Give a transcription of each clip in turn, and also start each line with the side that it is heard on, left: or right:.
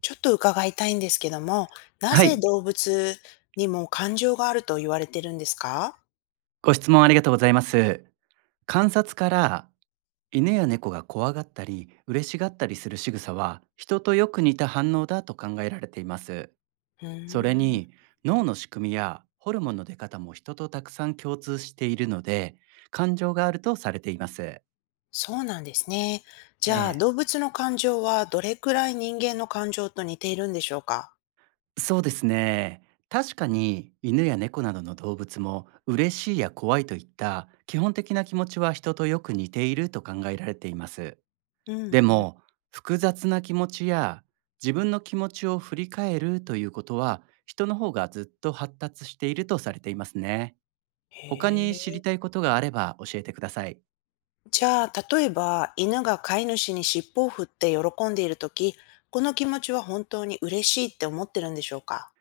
left: ちょっと伺いたいんですけども、な
right: は
left: ぜ
right: い、
left: 動物にも感情があると言われてるんですか？
right: ご質問ありがとうございます。観察から犬や猫が怖がったり嬉しがったりする仕草は人とよく似た反応だと考えられています。
left: う
right: それ
left: ーん、
right: に脳の仕組みやホルモンの出方も人とたくさん共通しているので、感情があるとされています。
left: そうなんですね。
right: え
left: じゃあ、
right: え、
left: 動物の感情はどれくらい人間の感情と似ているんでしょうか？
right: そうですね。確かに犬や猫などの動物も嬉しいや怖いといった基本的な気持ちは人とよく似ていると考えられています。
left: う
right: で
left: んうん。
right: も、複雑な気持ちや自分の気持ちを振り返るということは、人の方がずっと発達しているとされていますね。
left: へ
right: 他に知り
left: え。
right: たいことがあれば教えてください。
left: じゃあ、例えば、犬が飼い主に尻尾を振って喜んでいるとき、この気持ちは本当に嬉しいって思ってるんでしょうか？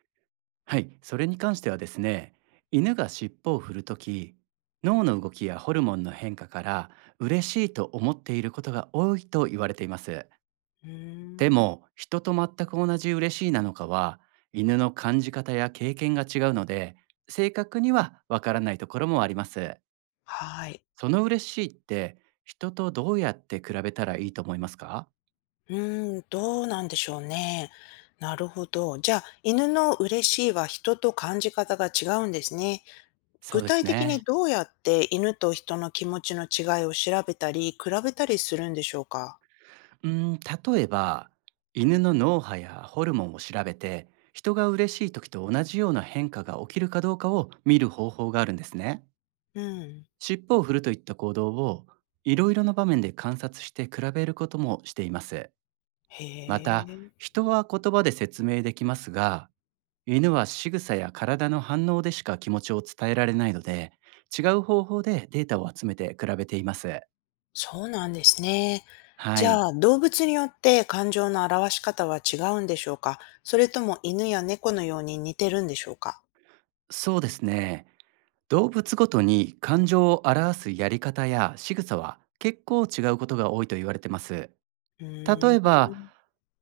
right: はい、それに関してはですね、犬が尻尾を振るとき、脳の動きやホルモンの変化から嬉しいと思っていることが多いと言われています。
left: う
right: で
left: ーん。
right: も、人と全く同じ嬉しいなのかは、犬の感じ方や経験が違うので、正確にはわからないところもあります。
left: はい。
right: その嬉しいって、人とどうやって比べたらいいと思いますか？
left: うーん、どうなんでしょうね。なるほど。じゃあ、犬の嬉しいは人と感じ方が違うんですね。
right: そう
left: 具
right: です
left: 体的に
right: ね。
left: どうやって犬と人の気持ちの違いを調べたり、比べたりするんでしょうか？
right: うーん、例えば、犬の脳波やホルモンを調べて、人が嬉しい時と同じような変化が起きるかどうかを見る方法があるんですね。
left: うん。
right: 尻尾を振るといった行動を、いろいろな場面で観察して比べることもしています。
left: へ
right: また、
left: え、
right: 人は言葉で説明できますが、犬は仕草や体の反応でしか気持ちを伝えられないので、違う方法でデータを集めて比べています。
left: そうなんですね。
right: は
left: じ
right: い。
left: ゃあ、動物によって感情の表し方は違うんでしょうか？それとも犬や猫のように似てるんでしょうか？
right: そうですね。動物ごとに感情を表すやり方や仕草は結構違うことが多いと言われてます。
left: うー
right: 例え
left: ん。
right: ば、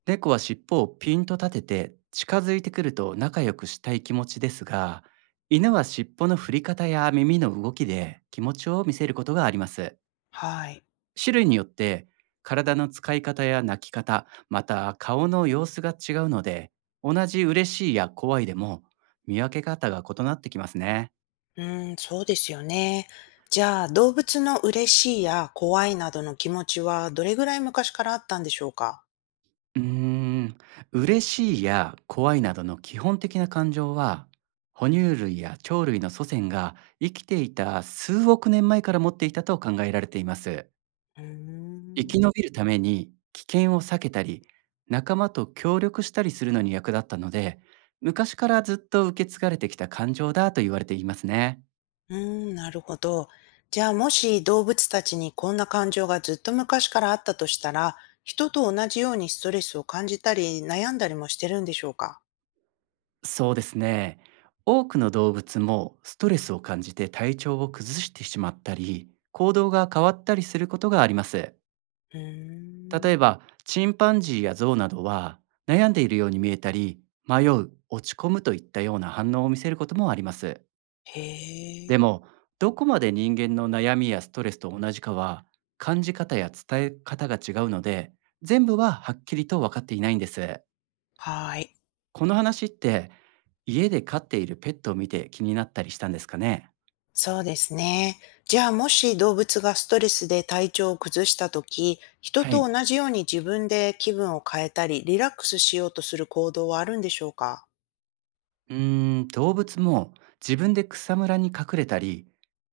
right: 猫は尻尾をピンと立てて近づいてくると仲良くしたい気持ちですが、犬は尻尾の振り方や耳の動きで気持ちを見せることがあります。
left: はい。
right: 種類によって体の使い方や鳴き方、また顔の様子が違うので、同じ嬉しいや怖いでも見分け方が異なってきますね。
left: うーん、そうですよね。じゃあ、動物の嬉しいや怖いなどの気持ちはどれぐらい昔からあったんでしょうか？
right: うーん、嬉しいや怖いなどの基本的な感情は、哺乳類や鳥類の祖先が生きていた数億年前から持っていたと考えられています。
left: うー
right: 生
left: ん、
right: き延びるために危険を避けたり、仲間と協力したりするのに役立ったので、昔からずっと受け継がれてきた感情だと言われていますね。
left: うーん、なるほど。じゃあ、もし動物たちにこんな感情がずっと昔からあったとしたら、人と同じようにストレスを感じたり悩んだりもしてるんでしょうか？
right: そうですね。多くの動物もストレスを感じて体調を崩してしまったり、行動が変わったりすることがあります。
left: うー
right: 例え
left: ん、
right: ばチンパンジーやゾウなどは悩んでいるように見えたり、迷う落ち込むといったような反応を見せることもあります。
left: へえ、
right: でも、どこまで人間の悩みやストレスと同じかは、感じ方や伝え方が違うので、全部ははっきりと分かっていないんです。
left: はい。
right: この話って、家で飼っているペットを見て気になったりしたんですかね。
left: そうですね。じゃあもし動物がストレスで体調を崩した時、人
right: は
left: と
right: い、
left: 同じように自分で気分を変えたり、リラックスしようとする行動はあるんでしょうか？
right: うーん、動物も自分で草むらに隠れたり、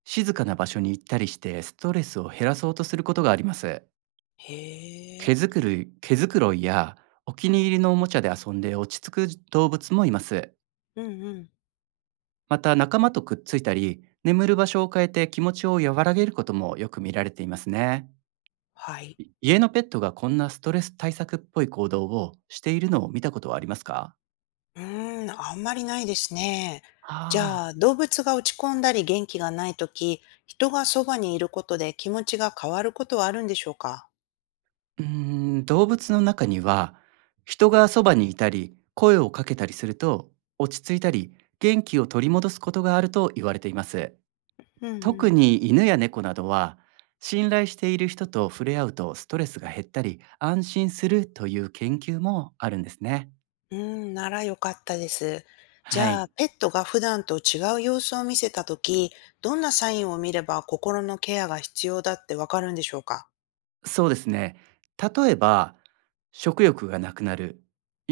right: 静かな場所に行ったりしてストレスを減らそうとすることがあります。
left: へ
right: 毛
left: え、
right: づくろい、毛づくろいやお気に入りのおもちゃで遊んで落ち着く動物もいます。
left: うんうん。
right: また仲間とくっついたり、眠る場所を変えて気持ちを和らげることもよく見られていますね。
left: はい。
right: 家のペットがこんなストレス対策っぽい行動をしているのを見たことはありますか？
left: うーん、あんまりないですね。じ
right: あ
left: ゃ
right: あ
left: あ
right: ー、
left: 動物が落ち込んだり元気がない時、人がそばにいることで気持ちが変わることはあるんでしょうか？
right: うーん、動物の中には人がそばにいたり声をかけたりすると落ち着いたり元気を取り戻すことがあると言われています。
left: うんう
right: 特
left: ん。
right: に犬や猫などは信頼している人と触れ合うとストレスが減ったり安心するという研究もあるんですね。
left: うーん、なら良かったです。じ
right: は
left: ゃあ、
right: い。
left: ペットが普段と違う様子を見せたとき、どんなサインを見れば心のケアが必要だってわかるんでしょうか？
right: そうですね。例えば、食欲がなくなる、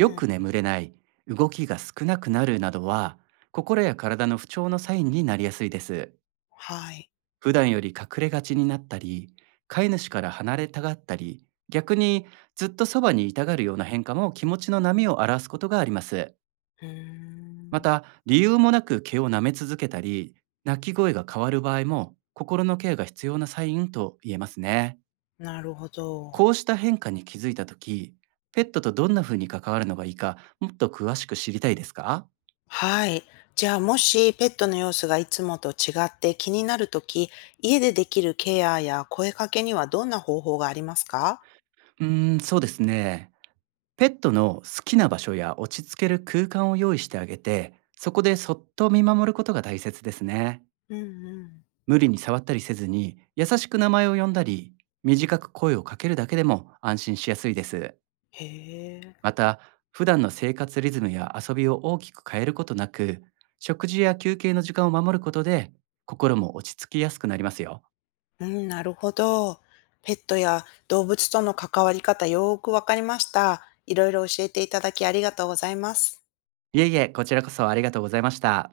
left: うん。
right: く眠れない、動きが少なくなるなどは心や体の不調のサインになりやすいです。
left: はい。
right: 普段より隠れがちになったり、飼い主から離れたがったり、逆にずっとそばにいたがるような変化も気持ちの波を表すことがあります。
left: うー
right: ま
left: ん。
right: た、理由もなく毛を舐め続けたり、鳴き声が変わる場合も心のケアが必要なサインと言えますね。
left: なるほど。
right: こうした変化に気づいたとき、ペットとどんな風に関わるのがいいか、もっと詳しく知りたいですか？
left: はい。じゃあ、もしペットの様子がいつもと違って気になるとき、家でできるケアや声かけにはどんな方法がありますか？
right: うーん、そうですね。ペットの好きな場所や落ち着ける空間を用意してあげて、そこでそっと見守ることが大切ですね。
left: うんうん。
right: 無理に触ったりせずに、優しく名前を呼んだり、短く声をかけるだけでも安心しやすいです。
left: へえ。
right: また、普段の生活リズムや遊びを大きく変えることなく、食事や休憩の時間を守ることで、心も落ち着きやすくなりますよ。
left: うん、なるほど。ペットや動物との関わり方よーくわかりました。いろいろ教えていただきありがとうございます。
right: いえいえ、こちらこそありがとうございました。